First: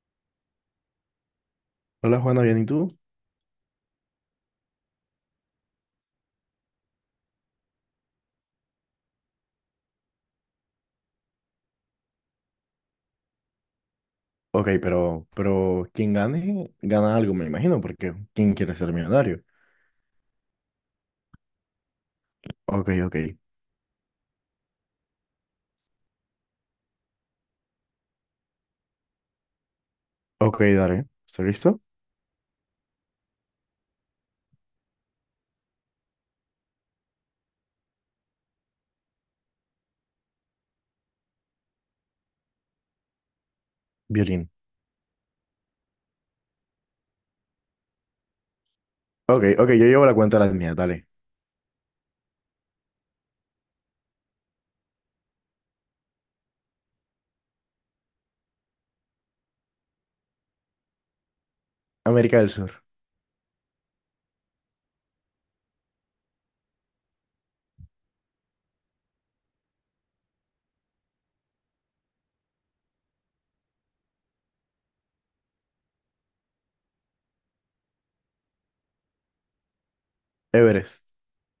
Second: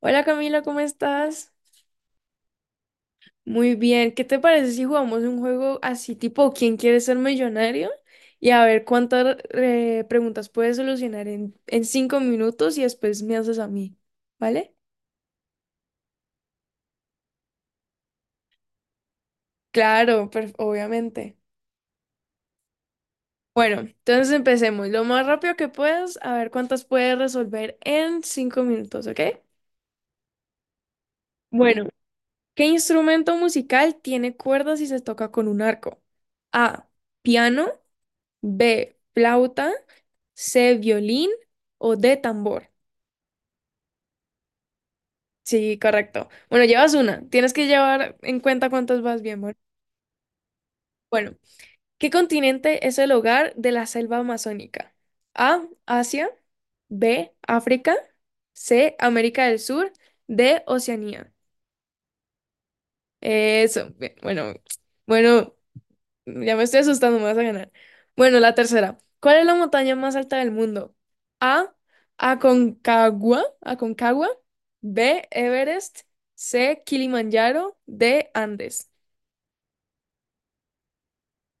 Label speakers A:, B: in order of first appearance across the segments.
A: Hola Camila, ¿cómo estás?
B: Hola Juana, ¿bien y tú?
A: Muy bien, ¿qué te parece si jugamos un juego así tipo ¿Quién quiere ser millonario? Y a ver cuántas preguntas puedes solucionar en 5 minutos y después me haces a mí,
B: Ok,
A: ¿vale?
B: pero quien gane, gana algo, me imagino, porque ¿quién quiere ser millonario?
A: Claro, obviamente.
B: Ok, ok.
A: Bueno, entonces empecemos lo más rápido que puedas, a ver cuántas puedes resolver en 5 minutos, ¿ok?
B: Ok, dale. ¿Estás listo?
A: Bueno, ¿qué instrumento musical tiene cuerdas y se toca con un arco? A, piano, B, flauta. C, violín o D, tambor.
B: Violín.
A: Sí, correcto. Bueno, llevas una. Tienes que llevar en cuenta cuántas vas bien.
B: Ok,
A: Bueno,
B: ok, yo llevo la cuenta de las mías, dale.
A: bueno, ¿qué continente es el hogar de la selva amazónica? A, Asia, B, África, C, América del Sur, D, Oceanía.
B: América del Sur,
A: Eso, bien, bueno, bueno, ya me estoy asustando, me vas a ganar. Bueno, la tercera. ¿Cuál es la montaña más alta del mundo? A. Aconcagua. Aconcagua. B. Everest. C. Kilimanjaro. D. Andes.
B: Everest,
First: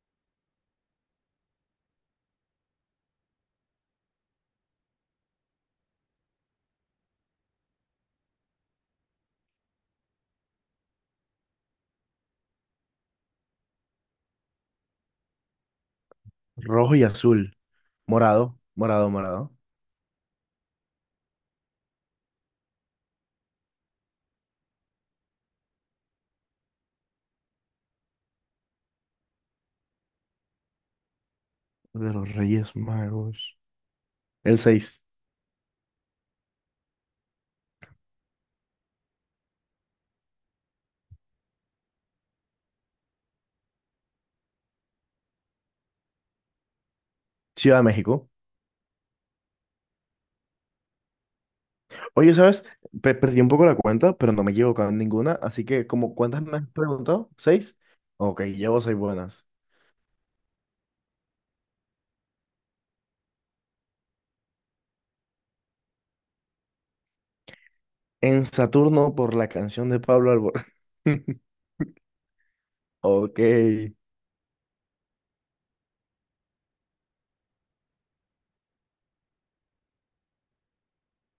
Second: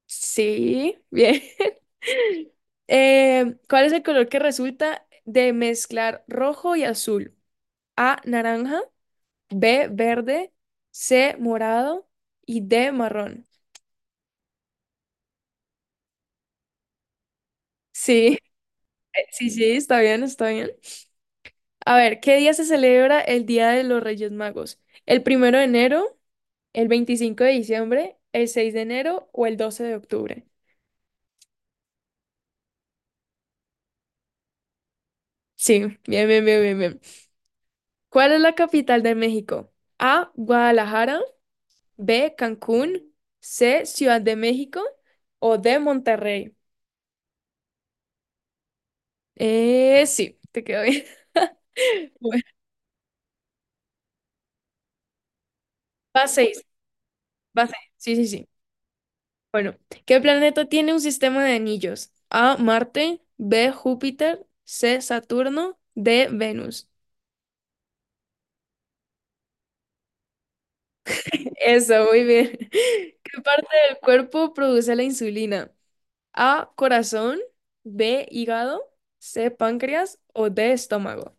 A: Sí, bien. ¿Cuál es el color que resulta de mezclar rojo y azul? A. Naranja. B. Verde. C. Morado. Y D. Marrón.
B: rojo y azul,
A: Sí,
B: morado, morado,
A: sí,
B: morado,
A: sí, está bien, está bien. A ver, ¿qué día se celebra el Día de los Reyes Magos? ¿El 1 de enero, el 25 de diciembre, el 6 de enero o el 12 de octubre?
B: de los Reyes Magos. El 6.
A: Sí, bien, bien, bien, bien, bien. ¿Cuál es la capital de México? A, Guadalajara, B, Cancún, C, Ciudad de México o D, Monterrey.
B: Ciudad de México.
A: Sí, te quedó bien.
B: Oye,
A: Bueno,
B: ¿sabes? Perdí un poco la cuenta, pero no me he equivocado en ninguna, así que como
A: va
B: ¿cuántas me
A: seis,
B: has preguntado?
A: va
B: ¿Seis?
A: seis. Sí, sí,
B: Ok,
A: sí.
B: llevo seis buenas.
A: Bueno, ¿qué planeta tiene un sistema de anillos? A, Marte, B, Júpiter, C, Saturno, D, Venus.
B: En Saturno por la canción de Pablo Alborán.
A: Eso, muy bien.
B: Ok.
A: ¿Qué parte del cuerpo produce la insulina? A, corazón, B, hígado, C, páncreas o D, estómago.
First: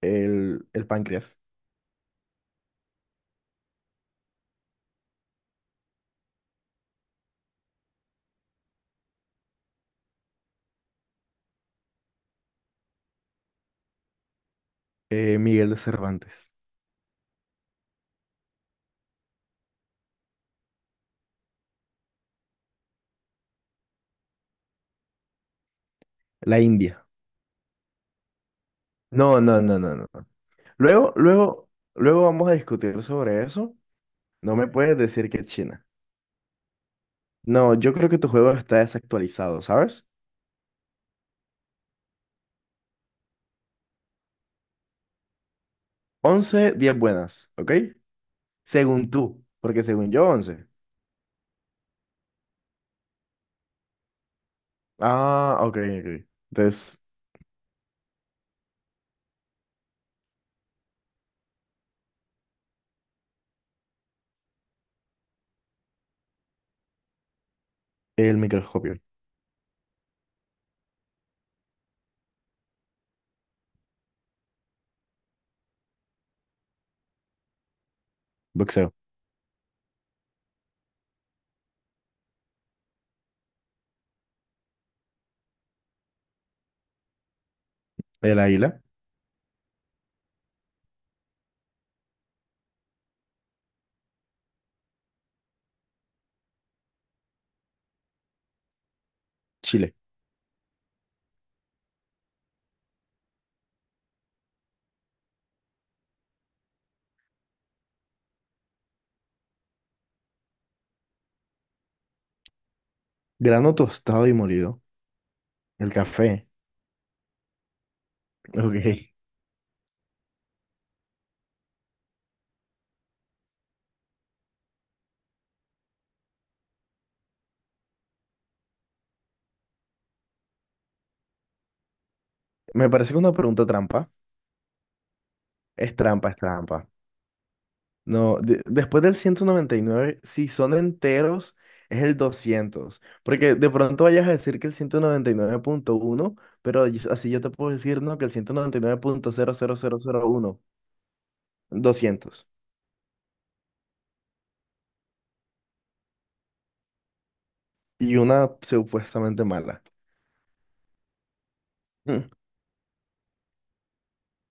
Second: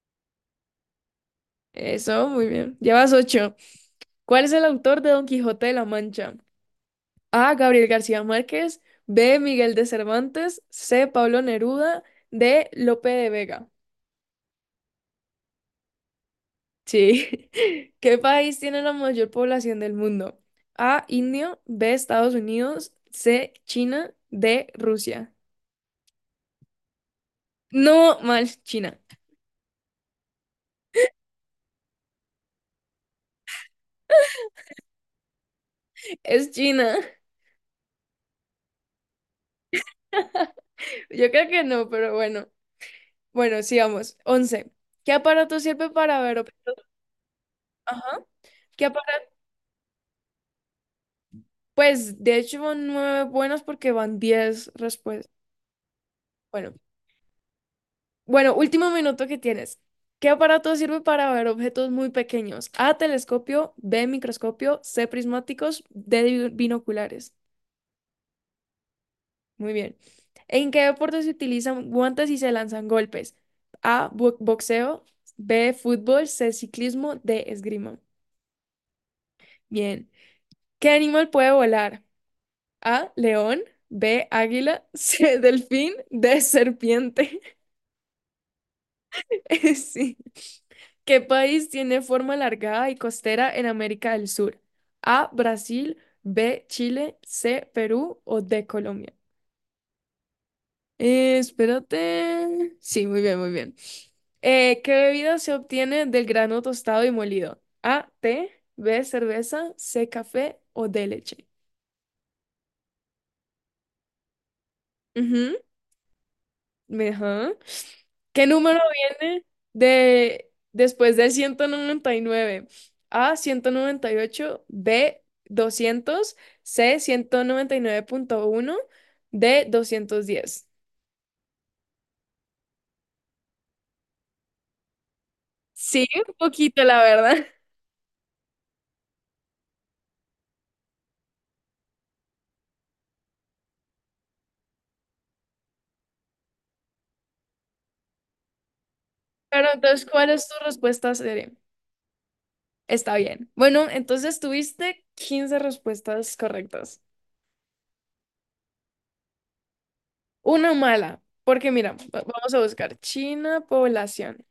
B: El páncreas.
A: Eso, muy bien. Llevas ocho. ¿Cuál es el autor de Don Quijote de la Mancha? A, Gabriel García Márquez, B, Miguel de Cervantes, C, Pablo Neruda, D, Lope de Vega.
B: Miguel de Cervantes.
A: Sí. ¿Qué país tiene la mayor población del mundo? A, India, B, Estados Unidos, C, China, D, Rusia.
B: La India.
A: No, mal, China.
B: No, no, no, no, no, no. Luego, luego, luego vamos a discutir sobre eso. No me puedes decir que China.
A: Es China.
B: No, yo creo que tu juego está desactualizado, ¿sabes?
A: Yo creo que no, pero bueno. Bueno, sigamos. 11. ¿Qué aparato sirve para ver
B: 11
A: objetos?
B: 10 buenas, ¿ok?
A: Ajá. ¿Qué
B: Según
A: aparato?
B: tú, porque según yo, 11.
A: Pues de hecho van nueve buenas porque van 10 respuestas.
B: Ah, ok, ok.
A: Bueno,
B: Entonces,
A: bueno, último minuto que tienes. ¿Qué aparato sirve para ver objetos muy pequeños? A, telescopio, B, microscopio, C, prismáticos, D, binoculares.
B: el microscopio,
A: Muy bien. ¿En qué deporte se utilizan guantes y se lanzan golpes? A, boxeo, B, fútbol, C, ciclismo, D, esgrima.
B: boxeo,
A: Bien. ¿Qué animal puede volar? A, león, B, águila, C, delfín, D, serpiente.
B: el águila,
A: Sí. ¿Qué país tiene forma alargada y costera en América del Sur? A, Brasil, B, Chile, C, Perú o D, Colombia.
B: Chile,
A: Espérate. Sí, muy bien, muy bien. ¿Qué bebida se obtiene del grano tostado y molido? A, té, B, cerveza, C, café o D, leche.
B: grano tostado y molido,
A: Ujú.
B: el café.
A: Ajá. ¿Qué número
B: Ok.
A: viene de después del 199? A, 198. B, 200. C, 199,1. D, 210.
B: Me parece que una pregunta trampa. Es
A: Sí,
B: trampa,
A: un
B: es
A: poquito,
B: trampa.
A: la verdad.
B: No, después del 199 si son enteros, es el 200, porque de pronto vayas a decir que el 199,1, pero así yo te puedo decir, no, que el ciento noventa Y nueve punto cero
A: Pero
B: cero cero
A: entonces,
B: cero
A: ¿cuál es tu
B: uno,
A: respuesta seria?
B: 200
A: Está bien. Bueno, entonces tuviste 15 respuestas correctas.
B: y una supuestamente mala.
A: Una mala, porque mira,
B: Mm.
A: vamos a buscar China, población.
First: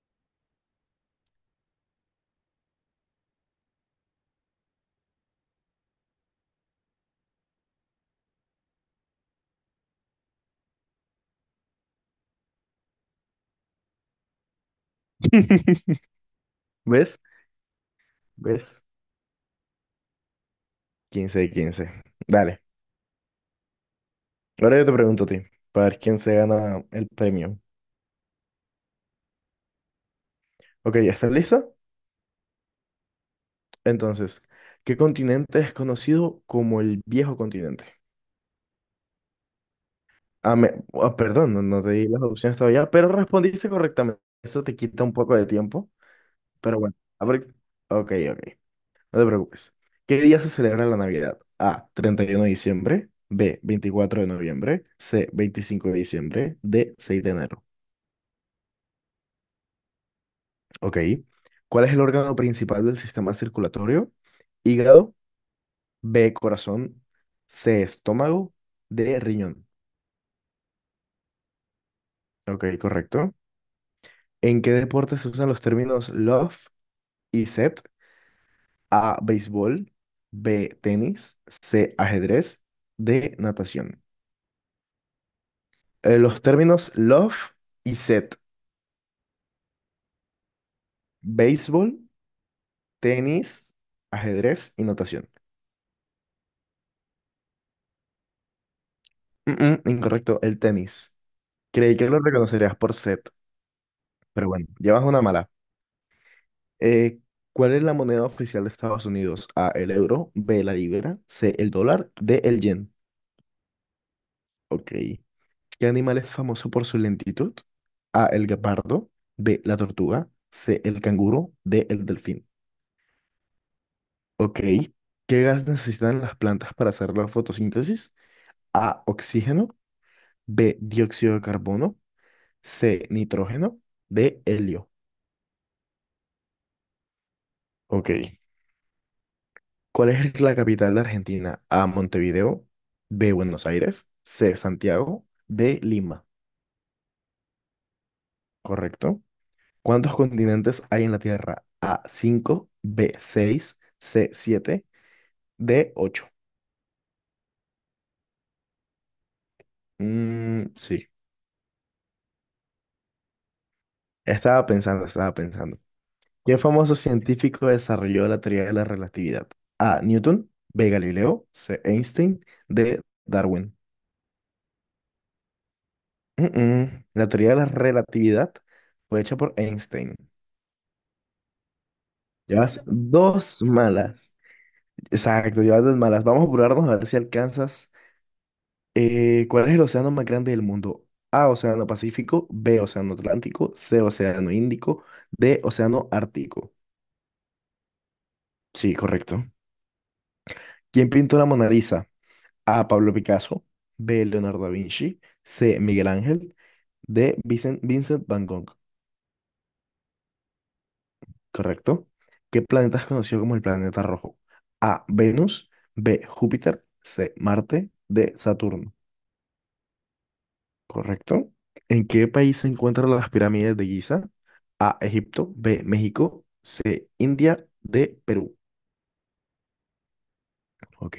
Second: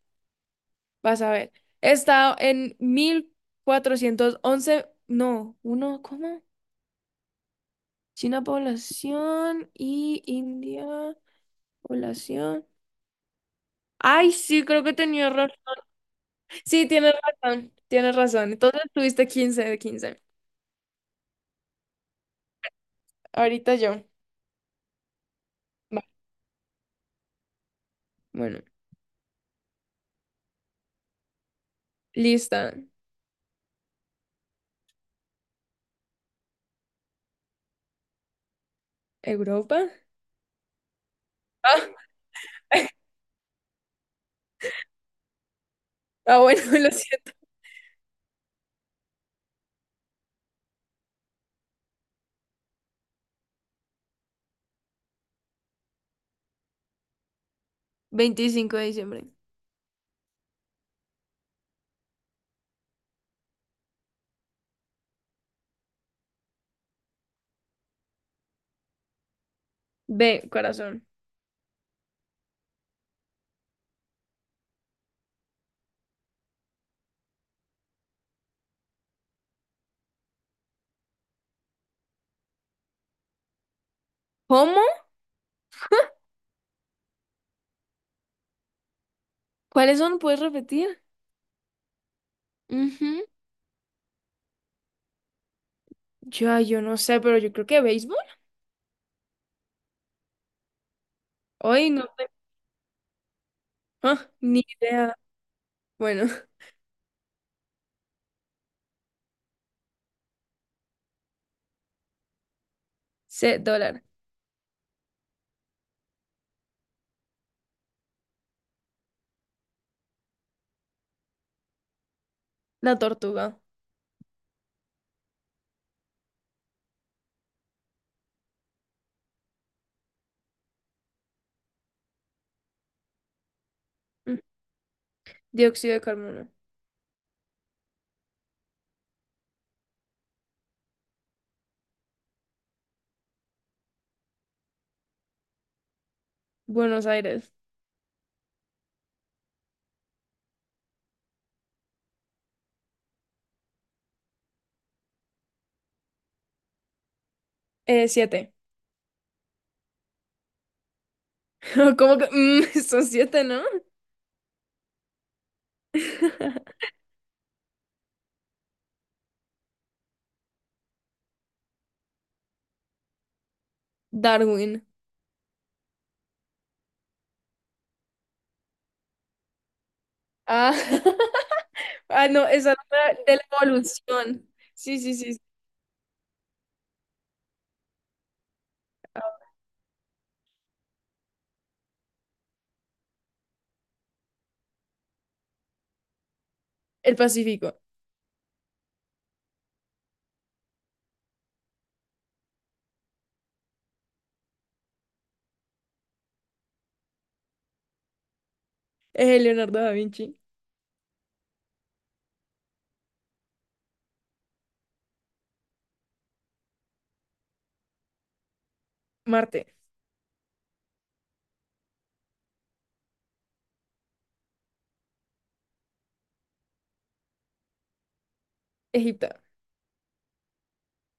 A: Vas a ver. Está en 1411. No, uno, ¿cómo? China población y India población. Ay, sí, creo que tenía error. Sí, tienes
B: ¿Ves?
A: razón, tienes razón. Entonces
B: ¿Ves?
A: tuviste 15 de 15.
B: 15 de 15. Dale.
A: Ahorita yo.
B: Ahora yo te pregunto a ti, para ver
A: Va.
B: quién se gana el premio.
A: Bueno,
B: Ok, ¿ya? ¿Estás lista?
A: lista.
B: Entonces, ¿qué continente es conocido como el viejo continente?
A: Europa.
B: Ah, ah, perdón, no, no te di las opciones todavía, pero respondiste correctamente. Eso te quita un poco de tiempo,
A: Ah, ah, bueno,
B: pero
A: lo
B: bueno. A
A: siento.
B: ver, ok, ok, no te preocupes. ¿Qué día se celebra la Navidad? A, 31 de diciembre, B, 24 de noviembre, C, 25 de diciembre, D, 6 de enero.
A: 25 de diciembre.
B: Ok. ¿Cuál es el órgano principal del sistema circulatorio? Hígado, B, corazón, C, estómago, D, riñón.
A: B, corazón.
B: Ok, correcto. ¿En qué deporte se usan los términos love y set? A, béisbol, B, tenis, C, ajedrez, D, natación.
A: ¿Cómo?
B: Los términos love y set,
A: ¿Cuáles son? ¿Puedes repetir?
B: béisbol,
A: Ujú.
B: tenis, ajedrez y natación.
A: Ya, yo no sé, pero yo creo que béisbol.
B: Mm, incorrecto, el tenis.
A: Hoy
B: Creí
A: no.
B: que lo reconocerías por set,
A: Ah,
B: pero
A: ni
B: bueno, llevas
A: idea.
B: una mala.
A: Bueno,
B: Eh, ¿cuál es la moneda oficial de Estados Unidos? A, el euro, B, la libra, C, el dólar, D, el yen.
A: C, dólar.
B: Ok. ¿Qué animal es famoso por su lentitud? A, el guepardo, B, la tortuga, C, el canguro, D, el delfín.
A: La tortuga.
B: Ok. ¿Qué gas necesitan las plantas para hacer la fotosíntesis? A, oxígeno, B, dióxido de carbono, C, nitrógeno,
A: Mm,
B: D, helio.
A: Dióxido de carbono.
B: Ok. ¿Cuál es la capital de Argentina? A, Montevideo, B, Buenos Aires, C, Santiago, D, Lima.
A: Buenos Aires.
B: Correcto. ¿Cuántos continentes hay en la Tierra? A, cinco. B, seis. C, siete. De 8.
A: Siete.
B: Sí.
A: ¿Cómo que? Son siete, ¿no?
B: Estaba pensando, estaba pensando. ¿Qué famoso científico desarrolló la teoría de la relatividad? A. Newton. B. Galileo. C. Einstein. D. Darwin.
A: Darwin.
B: Mm, mm. La teoría de la relatividad fue hecha por Einstein.
A: Ah, ah, no, esa
B: Llevas
A: era de la
B: dos malas.
A: evolución. Sí, sí, sí. Sí.
B: Exacto, llevas dos malas. Vamos a apurarnos a ver si alcanzas. ¿Cuál es el océano más grande del mundo? A. Océano Pacífico. B. Océano Atlántico. C. Océano Índico. D. Océano Ártico.
A: El Pacífico.
B: Sí, correcto. ¿Quién pintó la Mona Lisa? A. Pablo Picasso. B. Leonardo da Vinci. C. Miguel Ángel. D. Vincent Van Gogh.
A: Leonardo da Vinci.
B: ¿Correcto? ¿Qué planeta es conocido como el planeta rojo? A. Venus. B. Júpiter. C. Marte. D. Saturno.
A: Marte.
B: ¿Correcto? ¿En qué país se encuentran las pirámides de Giza? A. Egipto. B. México. C. India. D. Perú.
A: Egipto.
B: Ok.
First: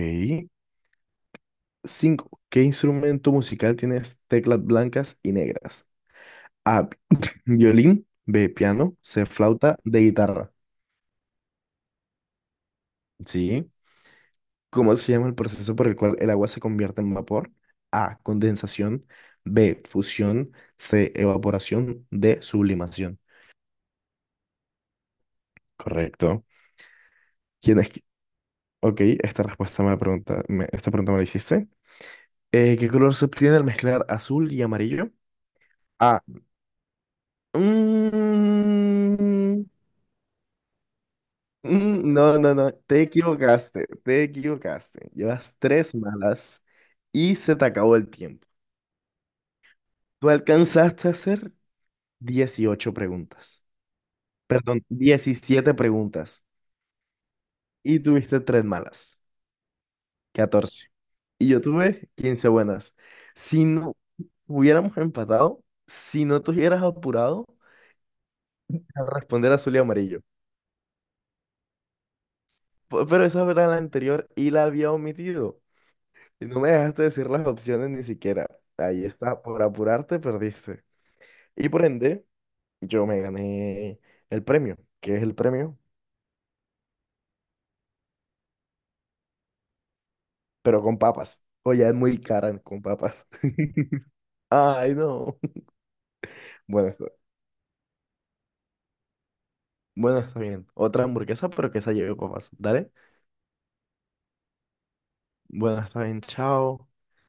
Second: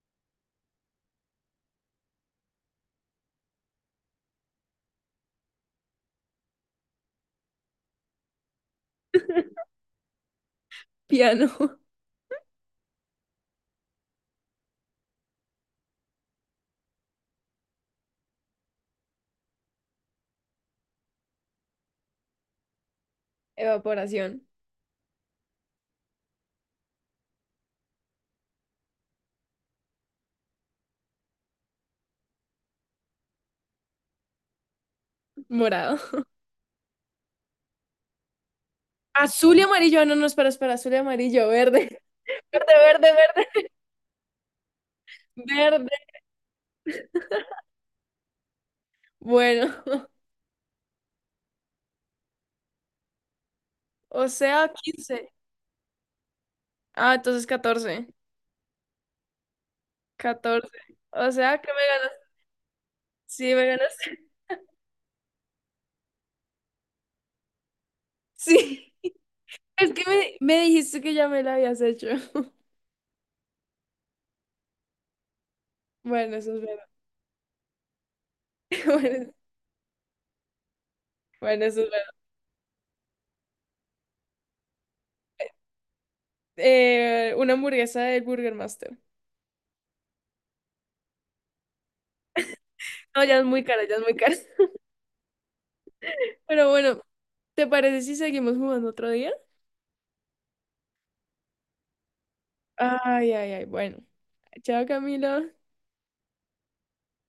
B: 5. ¿Qué instrumento musical tienes teclas blancas y negras? A. Violín. B. Piano. C. Flauta. D. Guitarra.
A: Piano.
B: Sí. ¿Cómo se llama el proceso por el cual el agua se convierte en vapor? A. Condensación. B. Fusión. C. Evaporación. D. Sublimación.
A: Evaporación.
B: Correcto. ¿Quién es? Ok, esta respuesta me la pregunta, esta pregunta me la hiciste. ¿Qué color se obtiene al mezclar azul y amarillo?
A: Morado.
B: A.
A: Azul y
B: Mm,
A: amarillo. Ah, no, no, espera, espera. Azul y amarillo. Verde.
B: No, no,
A: Verde,
B: no, te
A: verde, verde.
B: equivocaste, te equivocaste. Llevas
A: Verde.
B: tres malas y se te acabó el tiempo.
A: Bueno.
B: Tú alcanzaste a hacer 18 preguntas,
A: O sea,
B: perdón,
A: 15.
B: 17 preguntas
A: Ah, entonces
B: y
A: 14.
B: tuviste tres malas,
A: 14.
B: 14.
A: O
B: Y
A: sea,
B: yo
A: que me
B: tuve
A: ganaste.
B: 15 buenas.
A: Sí,
B: Si
A: me
B: no
A: ganaste.
B: hubiéramos empatado, si no te hubieras apurado
A: Sí.
B: a responder azul y
A: Es que
B: amarillo.
A: me dijiste que ya me la habías hecho.
B: Pero esa era la anterior y la había omitido.
A: Bueno,
B: Y
A: eso es
B: no me
A: verdad.
B: dejaste decir las opciones ni siquiera. Ahí
A: Bueno,
B: está, por apurarte perdiste.
A: bueno,
B: Y
A: eso
B: por
A: es verdad.
B: ende, yo me gané el premio, que es el premio,
A: Una hamburguesa del Burger Master.
B: pero con papas. O ya es muy cara con
A: No,
B: papas.
A: ya es muy cara, ya es muy cara.
B: Ay, no.
A: Pero
B: Bueno,
A: bueno,
B: está,
A: ¿te parece si seguimos jugando otro día?
B: bueno, está bien. Otra hamburguesa, pero que esa lleve papas. Dale.
A: Ay, ay, ay. Bueno. Chao, Camilo.
B: Bueno, está bien. Chao.